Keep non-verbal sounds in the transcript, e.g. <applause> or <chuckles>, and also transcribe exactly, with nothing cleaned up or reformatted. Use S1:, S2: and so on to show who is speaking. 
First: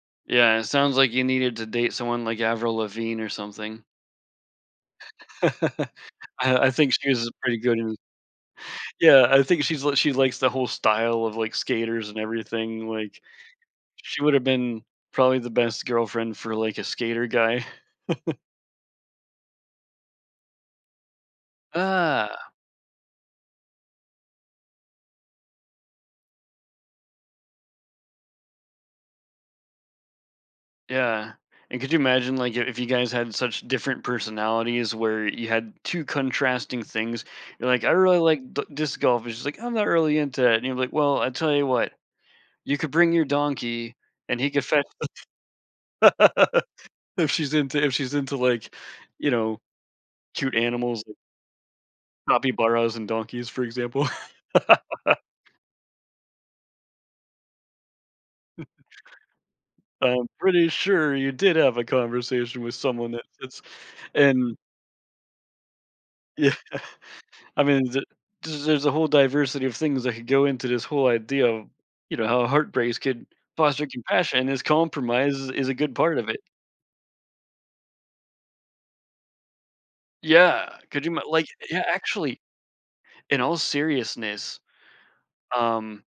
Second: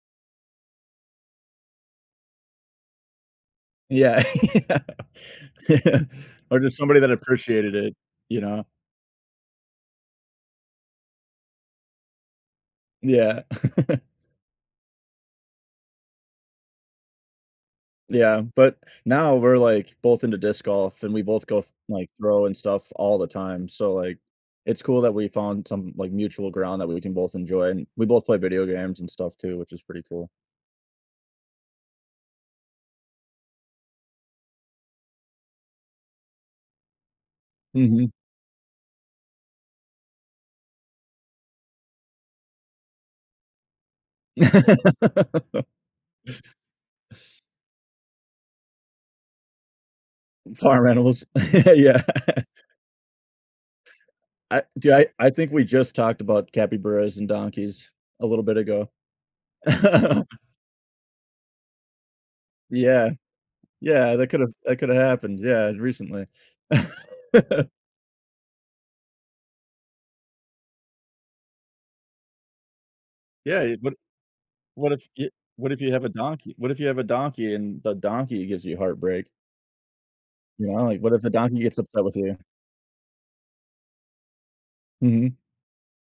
S1: Yeah, it sounds like you needed to date someone like Avril Lavigne or something.
S2: Yeah.
S1: <chuckles>
S2: <laughs>
S1: I
S2: Or
S1: I
S2: just
S1: think
S2: somebody
S1: she
S2: that
S1: was, uh, pretty
S2: appreciated
S1: good in
S2: it, you know?
S1: Yeah, I think she's l she likes the whole style of, like, skaters and everything, like,
S2: Yeah. <laughs>
S1: she woulda been probably the best girlfriend for, like, a skater guy. <chuckles>
S2: Yeah, but now, we're, like, both into disc golf, and we both go th like, throw
S1: Ah.
S2: and stuff all the time, so, like, it's cool that we found some, like, mutual ground that we can both enjoy, and we both play video games and stuff too, which is pretty cool.
S1: Yeah, and could you imagine, like, your if you guys had such different personalities where you had two contrasting things, you're like, "I
S2: Mhm.
S1: really like d disc golf," and she's like, "I'm not really into it," and you're like, "Well, I tell you what, you could bring your donkey and he could fetch"
S2: <laughs>
S1: <laughs> if she's into if she's into, like, you know, cute
S2: Farm
S1: animals tha
S2: animals. <chuckles> Yeah. <chuckles>
S1: capibaras and donkeys, for example.
S2: I do I
S1: <laughs>
S2: I think we just talked about capibaras and donkeys a little bit
S1: <chuckles>
S2: ago.
S1: I'm
S2: <chuckles>
S1: pretty sure you did have a conversation with someone
S2: Yeah.
S1: that fits
S2: Yeah, that could've
S1: and
S2: that coulda happened, yeah, recently.
S1: Yeah, I
S2: <laughs>
S1: mean, the the there's a whole diversity of things that could go into this whole idea of, you know, how heartbreaks could
S2: Yeah, you'd
S1: foster
S2: but
S1: compassion, and this
S2: what if yo
S1: compromise is is
S2: what
S1: a
S2: if you
S1: good
S2: have a
S1: part of it.
S2: donkey what if you have a donkey and the donkey gives you heartbreak? You
S1: Yeah.
S2: know, like,
S1: Could you
S2: what if
S1: ma
S2: the
S1: like,
S2: donkey gets
S1: yeah,
S2: upset with you?
S1: actually in all seriousness,
S2: Mhm.
S1: um